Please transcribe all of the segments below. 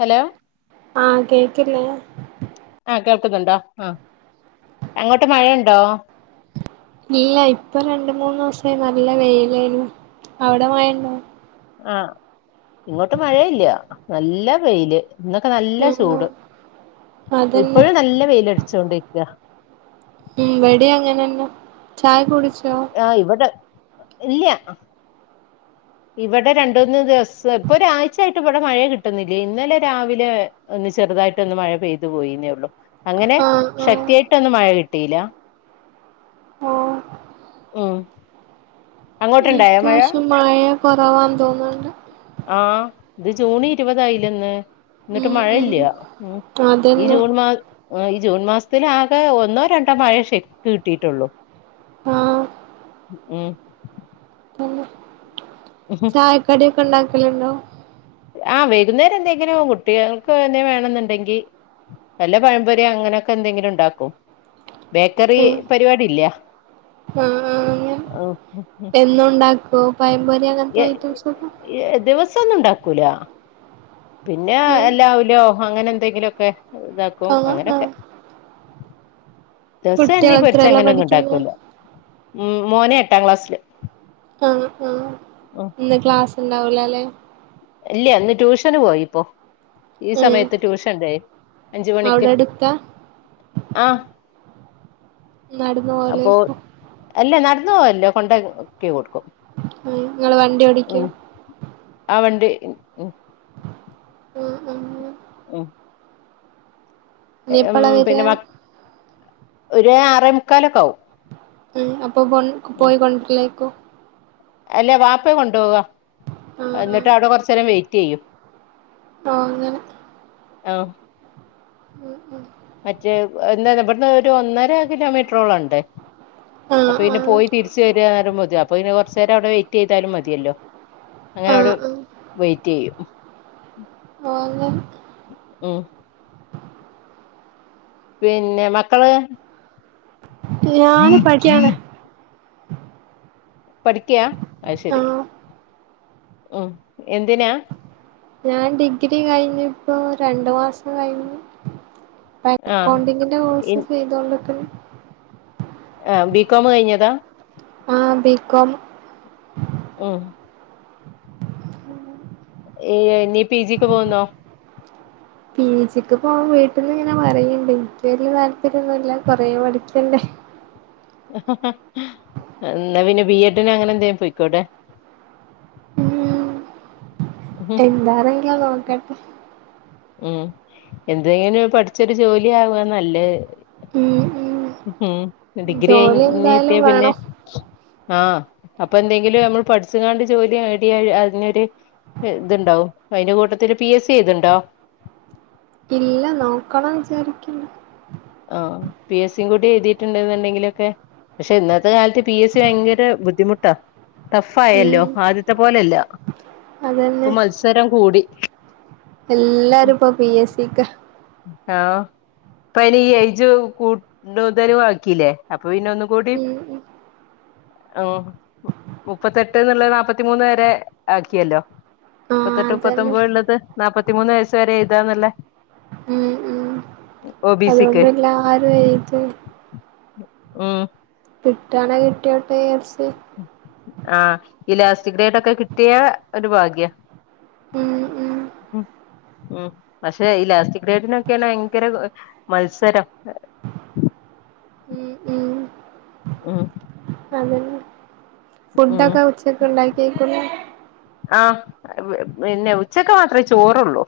Hello ആഹ് കേക്കില്ലയോ ആഹ് കേൾക്കുന്നുണ്ടോ ആഹ് അങ്ങോട്ട് മഴയുണ്ടോ ഇല്ല ഇപ്പം രണ്ട് മൂന്നൂസായി നല്ല വെയിലായിരുന്നു അവിടെ മഴയുണ്ടോ ആഹ് ഇങ്ങോട്ട് മഴയില്ല നല്ല വെയില് ഇന്നൊക്കെ നല്ല ആഹ് ചൂട് അതന്നെ ഇപ്പഴും നല്ല വെയില് അടിച്ചോണ്ടിരിക്ക ഉം ഇവടിം അങ്ങനെന്നെ ചായ കുടിച്ചോ ആഹ് ഇവടെ ഇല്ല്യ ഇവടെ രണ്ടൂന്ന് ദിവസം ഇപ്പൊ ഒരാഴ്ചയായിട്ട് ഇവിടെ മഴയേ കിട്ടുന്നില്ല ഇന്നലെ രാവിലെ അഹ് ന്ന് ചെറുതായിട്ട് ഒന്ന് മഴ പെയ്തു പോയീന്നേ ഉള്ളു അങ്ങനെ ആഹ് ആഹ് ശക്തിയായിട്ടൊന്നും മഴ കിട്ടിയിലാ ഓഹ് ഉം ഇപ്രാവശ്യം മഴ കുറവാന്ന് തോന്നുണ്ട് ആഹ് ഇത് ജൂണ് ഇരുപതായില്ലെ ഇന്ന് ന്നട്ട് ഉം മഴ ഉം ഇല്ല്യ ഉം ഈ അതന്നെ ജൂൺ മാ അഹ് ഈ ജൂൺ മാസസ്ത്തിലാകെ ഒന്നോ രണ്ടോ മഴയേ ശെരിക്ക് കിട്ടിയിട്ടുള്ളൂ ആഹ് ഉം ഉം ചായക്കടിക്കെ ണ്ടാക്കല്ണ്ടോ? ആഹ് വൈകുന്നേരം എന്തെങ്കിലും കുട്ടികൾക്ക് എന്തേലും വേണന്ന്ണ്ടെങ്കി വെല്ല പഴംപൊരിയോ അങ്ങനെക്കെ ന്തെങ്കിലും ണ്ടാക്കും. ബേക്കറി ഉം പരിപാടി ഇല്ല. ആഹ് ആഹ് അങ്ങനെ എന്നും ണ്ടാക്കോ പഴംപൊരി അങ്ങൻത്തെ ഐറ്റംസ് ഒക്കെ? ദിവസം ഒന്നും ണ്ടാക്കൂല പിന്നെ ഉം എല്ല അവലോ അങ്ങനെ എന്തെങ്കിലും ക്കെ ഇതാക്കും ആഹ് അങ്ങനെക്കെ ആഹ് ദിവസം എണ്ണേ കുട്ടികള് പൊര്ച്ച എത്രേലാ അങ്ങനെ ഒന്നും പഠിക്കുന്നെ ണ്ടാക്കൂല്ല മ് മോനേ എട്ടാം ക്ലാസ്സില് ആഹ് ആഹ് ഇന്ന് ക്ലാസ്സ് ണ്ടാവുലേല്ലേ? ഇല്ല്യ ഇന്ന് ട്യൂഷന് പോയി ഇപ്പോ. ഈ ഉം സമയത്ത് ട്യൂഷൻ ണ്ടായി അഞ്ച് മണിക്ക് അവിടെ അടുത്താ ആഹ്. ന്നട്ന്ന് അപ്പൊ പോലെക്കും? അല്ല ന്നട്ന്ന് പോവാല്ല കൊണ്ടാക്കി കൊട്ക്കും. ഉം ഇങ്ങള് വണ്ടി ഓടിക്കോ? ആഹ് വണ്ടി ഉം ഉം ഉം ഉം ഉം ഇനി ഉം എപ്പളാ വരാ പിന്നെ മ ഒര് ആറേ മുക്കാലൊക്കെ ആവും. ഉം അപ്പ കൊൻ പോയി കൊണ്ടര്ലേക്കും? അല്ലെ വാപ്പേ കൊണ്ടോവാ ആഹ് ആഹ് എന്നിട്ട് അഒടെ കൊർച്ചേരം വെയിറ്റ് യ്യും. ആഹ് അങ്ങനെ ഹലോ? ഉം ഉം മറ്റേ എന്ത്‌ ഇബട്ന്ന് ഒരു ഒന്നര കിലോമീറ്ററോളം ണ്ട്. ആഹ് അപ്പ പിന്നെ ആഹ് പോയി തിര്ച്ച് വരാ റിമ്പേ ത് അപ്പ പിന്നെ കൊർച്ചേരം അഒടെ വെ ചെയ്താലും മതിയല്ലോ അങ്ങനെ ആഹ് ആട് ആഹ് വെയിറ്റ് യ്യും. ഓന്ന് ഉം പിന്നെ മക്കള് ഞാന് പട്യാണ് പഠിക്കാ അഹ്ശരി ആഹ് ഉം എന്തിനാ? ഞാൻ ഡിഗ്രി കഴിഞ്ഞ് ഇപ്പൊ രണ്ട്മാസം കഴിഞ്ഞ്. പ്പ ആഹ് അക്കൗണ്ടിങ്ങിന്റെ കോഴ്സ് ചെയ്തോണ്ട്ക്ക്ണ്. ആഹ് ബികോം കഴിഞ്ഞതാ? ആഹ് ബികോം ഉം ഏയ് ഇനി പി ജിക്ക് പോവ്ന്നോ? പി സിക്ക് പോവാൻ വീട്ട്ന്ന് ങ്ങനെ പറയ്ണ്ട്. വല്യ താല്പര്യന്നുല്ല കൊറേ പഠിക്കണ്ടേ. എന്നാ പിന്നെ ബി എഡിന് അങ്ങനെ എന്തേ പൊയ്ക്കൂടെ? എന്താറങ്കിയോ നോക്കട്ടെ. ഉം എന്തെങ്കിലും പഠിച്ചൊരു ജോലി ആവാ നല്ലേ. ഉം ഉം ഉം ഡിഗ്രി ജോലി കഴിഞ്ഞ് ട്ട്യ എന്തായാലും പിന്നെ? വേണം ആഹ് അപ്പ എന്തെങ്കിലും ഞമ്മൾ പഠിച്ച്ങ്ങാണ്ട് ജോലി നേടിയ അതിനൊര് ഇത്ണ്ടാവും അയ്ന്റെ കൂട്ടത്തില് പി എസ് സി എയ്ത്ണ്ടോ? ഇല്ല നോക്കണം വിചാരിക്കുന്നു. ആഹ് പി എസി സി കൂടി എഴ്തീട്ട്ണ്ട് ന്ന്ണ്ടങ്കിലൊക്കെ. പക്ഷെ ഇന്നത്തെ കാലത്ത് പി എസ് സി ഭയങ്കര ബുദ്ധിമുട്ടാ ടഫായല്ലൊ ഉം ആദ്യത്തെ പോലല്ല അതന്നെ ഇപ്പം മത്സരം കൂടി എല്ലാരും ഇപ്പൊ പിഎസ് സി ക്ക ആഹ് ഇപ്പയ്ന് ഈ ഏജ് കൂടുതലു ആക്കില്ലേ അപ്പൊ പിന്നെ ഒന്നും കൂടി ഉം ഉം ഓഹ് മുപ്പത്തെട്ട്ന്നുള്ള നാപ്പത്തി മൂന്ന് വരെ ആക്കിയല്ലൊ ആഹ് മുപ്പത്തെട്ട് അതന്നെ മുപ്പത്തൊമ്പത് വരെ ഒള്ളത് നാപ്പത്തിമൂന്ന് വയസ് വരെ എയ്താന്നല്ലേ ഒ ബി സിക്ക് അതാവമ്പം എല്ലാരും എയ്തും ഉം കിട്ടാണെ കിട്ടിയോട്ടെച്ച് ആഹ് ഈ ലാസ്റ്റിഗ്രേഡെക്കെ കിട്ടിയ ഒരു ഭാഗ്യ ഉം ഉം ഉം ഉം പക്ഷെ ഈ ലാസ്റ്റ് ഗ്രേഡിനൊക്കെയ ഭയങ്കര മത്സരം മ് മ് ഉം അതെന്നെ ഉം ഫുഡൊക്കെ ഉച്ചക്കുണ്ടാക്കീകുല്ലെ ആഹ് പിന്നെ ഉച്ചക്ക് മാത്രെ ചോറുള്ളു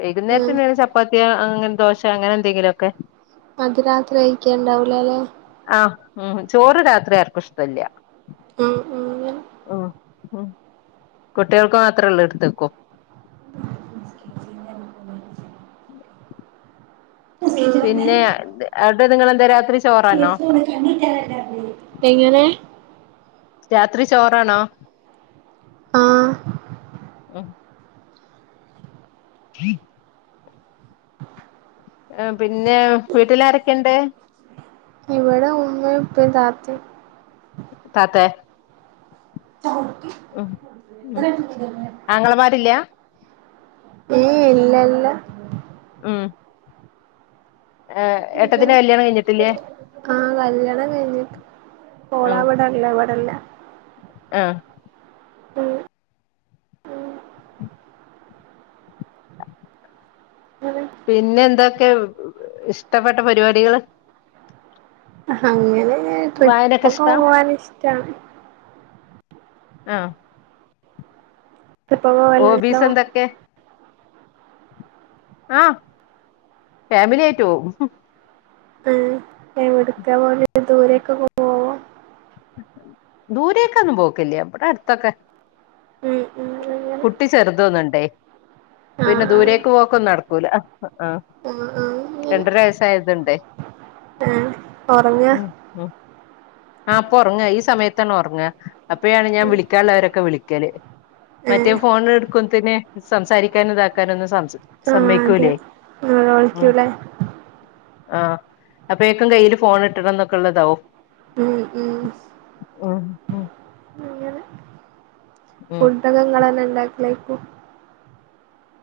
വൈകുന്നേരത്തെ ആഹ് എന്തേലും ചപ്പാത്തിയ അങ്ങനെ ദോശ അങ്ങനെ എന്തെങ്കിലും ഒക്കെ അത് രാത്രി കയിക്കണ്ടാവൂലല്ലേ ആഹ് ഉം ചോറ് രാത്രി ആർക്കും ഇഷ്ടല്ലിയ ഉം ഉം ഉം ഉം കുട്ടികൾക്ക് മാത്രേ ഒള്ളൂ എടുത്തെക്കും പിന്നെ ടെ അവടെ നിങ്ങളെന്താ രാത്രി ചോറാണൊ [unintelligible] എങ്ങനെ രാത്രി ചോറാണോ ആഹ് മ് ആ പിന്നെ വീട്ടിലാരൊക്കെ ഒണ്ട് ഇവടെ ഉമ്മ യും ഉപ്പയും താത്തേയും താത്തെ ഉം ആങ്ങളമാരില്ല ഇല്ലല്ല ഉം ഏയ് ഏട്ടത്തിന്റെ ഇങ്ങനെ കല്യാണം കഴിഞ്ഞിട്ടില്ലേ ആഹ് കല്യാണം കഴിഞ്ഞിട്ട് ഓള് ഉം അവടല്ല ഇവടല്ല ആഹ് ഉം ഉം പിന്നെ എന്തൊക്കെയാ ഇഷ്ടപ്പെട്ട പരിപാടികള് അങ്ങനെ വായനൊക്കെ ട്രിപ്പൊക്കെ ഇഷ്ടാ പോവാൻ ഇഷ്ടാണ് ആഹ് [unintelligible] വല്ലല്ലോ ഇതൊക്കെ ആഹ് ഫാമിലി ആയിട്ട് പോവും ആഹ് അടുത്ത പോണെ ദൂരൊക്കെ പോവോ ദൂരൊക്ക ഒന്നും പോക്കില്ല ഇവടെ അടുത്തൊക്കെ ഉം ഉം അങ്ങനെ കുട്ടി ചെറുതൊന്ന്ണ്ടേ പിന്നെ ആഹ് ദൂരേക്ക് പോക്കൊന്നും നടക്കൂല ആഹ് ആഹ് ആഹ് രണ്ടര വയസായതുണ്ട് ഒറങ്ങാ മ് ആ് അപ്പ ഉറങ്ങാ ഈ സമയത്താണ് ഉറങ്ങുക അപ്പയാണ് ഞാൻ വിളിക്കാനുള്ളവരൊക്കെ വിളിക്കല് മറ്റേ ഏഹ് ഫോണ എടുക്കുമ്പത്തിന്സംസാരിക്കാന ഇതാക്കാന ഒന്നും സ ആഹ് അതെ സമ്മക്കൂല്ലേ [unintelligible] ആഹ് അപ്പൊഴേക്കും കയ്യിയില് ഫോൺ കിട്ടണം ന്നൊക്കെ ഉള്ളതാവോ ഉം ഉം മ് മ് ഉം [unintelligible] ങ്ങൾ തന്നെ ഉണ്ടാക്കിലേക്കും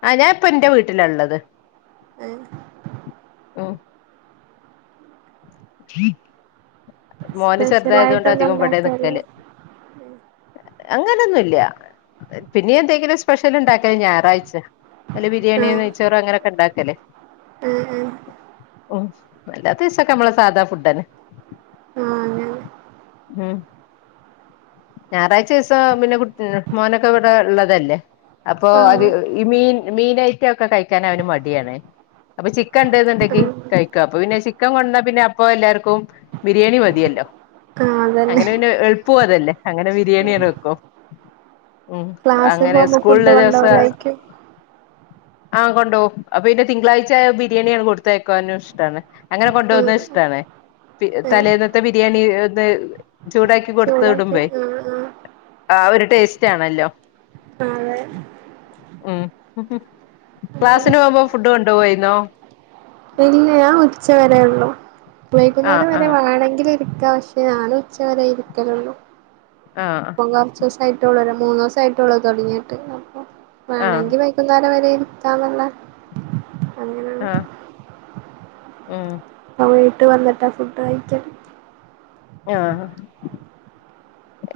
ആ ഞാ ഇപ്പൊ എന്റെ വീട്ടിലള്ളത് ഏ മ് മോന് ചെറുതായതൊണ്ട് അധികം വടെ നിക്കല് ഉം അങ്ങനൊന്നുല്ല പിന്നെ എന്തെങ്കിലും സ്പെഷ്യൽ ഉണ്ടാക്കല് ഞായറാഴ്ച അല്ല ബിരിയാണി ആഹ് നെയ്‌ച്ചോറ് അങ്ങനൊക്കെ ണ്ടാക്കല്ലേ ഏഹ് ഏഹ് ഉ അല്ലാത്തീസൊക്കെനമ്മളെ സാധാ ഫുഡന്നെ ആഹ് അങ്ങനെ ഉം ഞായറാഴ്ച ദിവസം പിന്നെ കുട്ടി മോനൊക്കെ ഇവിടെ ഉള്ളതല്ലേ അപ്പൊ അത് ആഹ് ഈ മീൻ മീനയറ്റ ഒക്കെ കഴിക്കാൻ അവന് മടിയാണ് അപ്പൊ ചിക്കൻ ഉണ്ട്ണ്ടെങ്കി ആഹ് കഴിക്കുക അപ്പൊ പിന്നെ ചിക്കൻ കൊണ്ട പിന്നെ പ്പൊഎല്ലാർക്കും ബിരിയാണി മതിയല്ലോ ആഹ് അതന്നെ അങ്ങനെ പിന്നെ പോവതല്ലേ അങ്ങനെ ബിരിയാണി വെക്കും ഉം ക്ലാസ്സിൽ അങ്ങനെ പോകുമ്പോ ഫുഡ് സ്കൂളിലെ കൊണ്ടാവലായിക്ക് ആഹ കൊണ്ടൊകുംഅപ്പ പിന്നെ തിങ്കളാഴ്ചായ ബിരിയാണിയാണ് കൊടുത്തയക്കാനും ഇഷ്ടമാണ് അങ്ങനെ ആഹ് കൊണ്ടപോകുന്നത് ഏഹ് തലേന്നത്തെ ബിരിയാണി ഒന്ന് ചൂടാക്കി ചൂടാക്കി കൊടുത്ത്വിടുമ്പേ ആഹ് ആഹ് ആ ഒരു ടേസ്റ്റ് ആണല്ലോ [unintelligible] ഉം ക്ലാസിന് അങ്ങനെ പോകുമ്പോ ഫുഡ് കൊണ്ടു പോോയിുന്നോ ഇല്ല ഞാൻ ഉച്ച വരെ ഉള്ളു ആഹ് വൈന്നേരം വരെ ആഹ് വേണമെങ്കിൽ ിക്ക പക്ഷെ ഞാനും ഉച്ചകരായി ഇരിക്കലുള്ളൂ ആഹ കുറച്ച്ു ദിവസ ആയിട്ടള്ളൂ മൂന്ന് ദിവസ ആയിട്ടള്ളൂ തൊടങ്ങിട്ടെ ആഹ് വേണമെങ്കിൽ വ ുന്നരം വരെ ഇരിക്കന്നല്ല അങ്ങന ആഹ ഉം പ്പ വീട്ട് വന്നിട്ട ഫുഡ് കഴിചത് ആഹ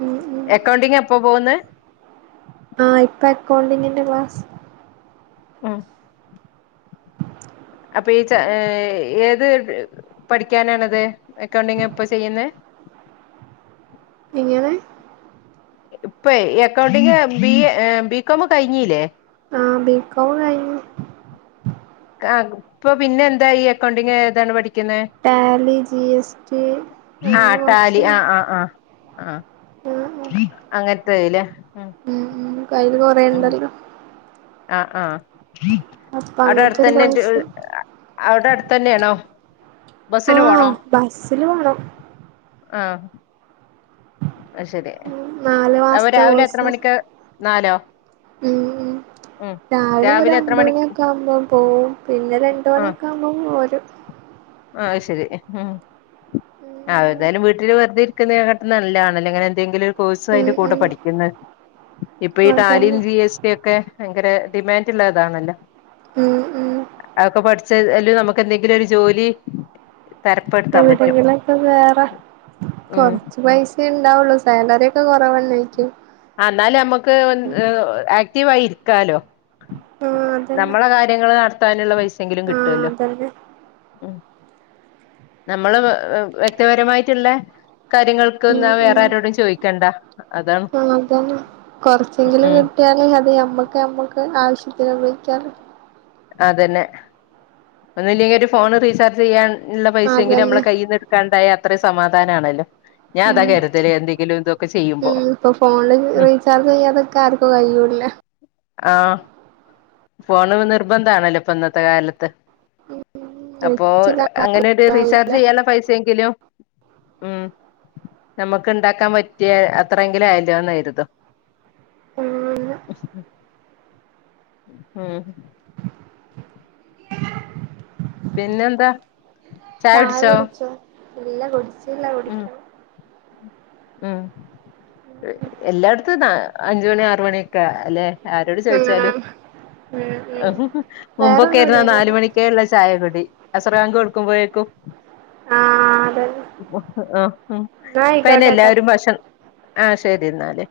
ഉം ഉം അക്കൗണ്ടിങ് എപ്പോ പോകുന്നത് ആഹ ഇപ്പ അക്കൗണ്ടിങ്ങിന്റെ ക്ലാസ് ആഹ അപ്പ ഈ ഏത് പഠിക്കാനാണത് അക്കൗണ്ടിങ് ഇപ്പൊ ചെയ്യുന്ന എങ്ങനെ ഇപ്പൊ അക്കൗണ്ടിങ് ബി എ ബികോം കഴിഞ്ഞിലെ ആഹ ബി കോം കഴി ആ ഇപ്പൊ പിന്നെ എന്താ ഈ അക്കൗണ്ടിങ് ഏതാണ് പഠിക്കുന്നത് ടാലി ജി എസ് ടി അങ്ങനെ കുറച്ച് ആഹ ആഹ ആ ആഹ് ആഹ് അങ്ങനത്തല്ലേ ഉ ഉം കയ്യില് കൊറേുണ്ടല്ലോ അ ആഹ് അപ്പൊ അങ്ങനത്തെ ഒരു അവിടെടുത്തന്നെ ന്റെ കോഴ്സ് അവിടെ അടുത്തന്നെണോ ആഹ് ബസ്സില് പോണം ആഹ് അത് ശരി ഉം നാല് അപ്പ മാസത്തെ രാവിലെ എത്ര മണിക്കാ നാലോ ഉംഉം ഉം രാവിലെ ഒരു എത്ര ഒമ്പത മണി ണിയൊക്കെ ആകുമ്പോ പോവും പിന്നെ രണ്ട് ആ മണിയൊക്കെ ആകു ബം പോരും ആ അയ് ശരി ഹ് ഹ് ഉം ആ എഏതായാലും വീട്ടില് വെറുതെ ഇരിക്കുന്ന കാട്ടിലും നല്ലതാണല്ലോ അങ്ങനെ എന്തെങ്കിലും ഒരു കോഴ്സ് ഉം അതിന്റെ കൂടെ ഉം പഠിക്കുന്ന ഇപ്പൊ ഈ ടാലിൻ അതന്നെ ജി എസ് പി ഒ ക്കെ ഭയങ്കര ഡിമാൻഡ് ള്ളതാണല്ലോ ഉം ഉം അതൊക്കെ പഠിച്ച ലും നമുക്ക് എന്തെങ്കിലും ഒരു ജോലി തരപ്പെടുത്താൻ പറ്റും [unintelligible] വേറെ ഉം കൊറച്ച് പൈസ ഉണ്ടാവുള്ളോ സാലറി ഒക്കെ കുറവല്ലായിരിക്കും എന്നാലുമ്മുക്ക് ആക്റ്റീവാ യി രിക്കാലോ ആഹ് അതന്നെ നമ്മളെ കാര്യങ്ങള് നടത്താനുള്ള പൈസെങ്കിലും ആഹ് കിട്ടുവല്ലോ അതന്നെ ഉം നമ്മള് വ് വ്യക്തിപരമായിട്ടുള്ള കാര്യങ്ങൾക്ക്ന്ന ഉം വേറെ ആരോടും ചോയിക്കണ്ട അതാണ് അതാണ് കൊറച്ചെങ്കിലും ഉം കിട്ട്യാല് അത് ഞമ്മക്ക് ഞമ്മക്ക് ആവശ്യത്തിന് ഉപയോഗിക്കാലോ അതന്നെ ഒന്നുല്ലെങ്കിൽ ഒരു ഫോൺ റീചാർജ് ചെയ്യാാന്ള്ള പൈസെങ്കിലും നമ്മള് അതന്നെ കയ്യിൽന്ന് കണ്ടായ അത്ര സമാധാനമാണല്ലോ ഞാൻ അതാ ഉം കരുതല് എന്തെങ്കിലും തൊക്കെ ചെയ്യുമ്പോ ഉം ഇപ്പൊ ഫോണിൽ ഉം റീചാർജ് ചെയ്യാതക്ക ആർക്കും കഴിയൂല്ല ആഹ് ഫോണ് നിർബന്ധ ആണല്ലോ ഇപ്പൊ ഇന്നത്തെ കാലത്ത് അപ്പോ അങ്ങനൊരു റീചാർജ് ല്ല ചെയ്യാന പൈസയെങ്കിലും ഉം [inaudible] നമുക്ക് ഉണ്ടാക്കാ പറ്റിയ അത്രയെങ്കിലും ആയല്ലോന്നരുതും ഉം ഹ് ഹ് ഹും ഹ് ഹും പിന്നെന്താ ചായ കുടിച്ചോ ഇല്ല കുടിച്ചില്ല ഉം കുടിക്കണം ഉം എല്ലാടത്തുംന അഞ്ചുമണി ആറ് മണിയൊക്കെ അല്ലെ ആരോട് ഉം ചോദിച്ചാലുംഹ് ഉം ഉം ഹ് ഹും മുമ്പൊക്കെ ആരുന്നു വേറൊന്നുല്ലല്ലോ നാല് മണി ക്കെ ഇള്ള ചായകുടി അസ്രാങ്കൊടുക്കുമ്പോഴേക്കും ആഹ് അതന്നെ ആഹ് ഹും ന്നാ ഇപ്പ അയിന് ആയിക്കോട്ടെട്ടോ ഭക്ഷണ് ആഹ് ശരി ന്നാല്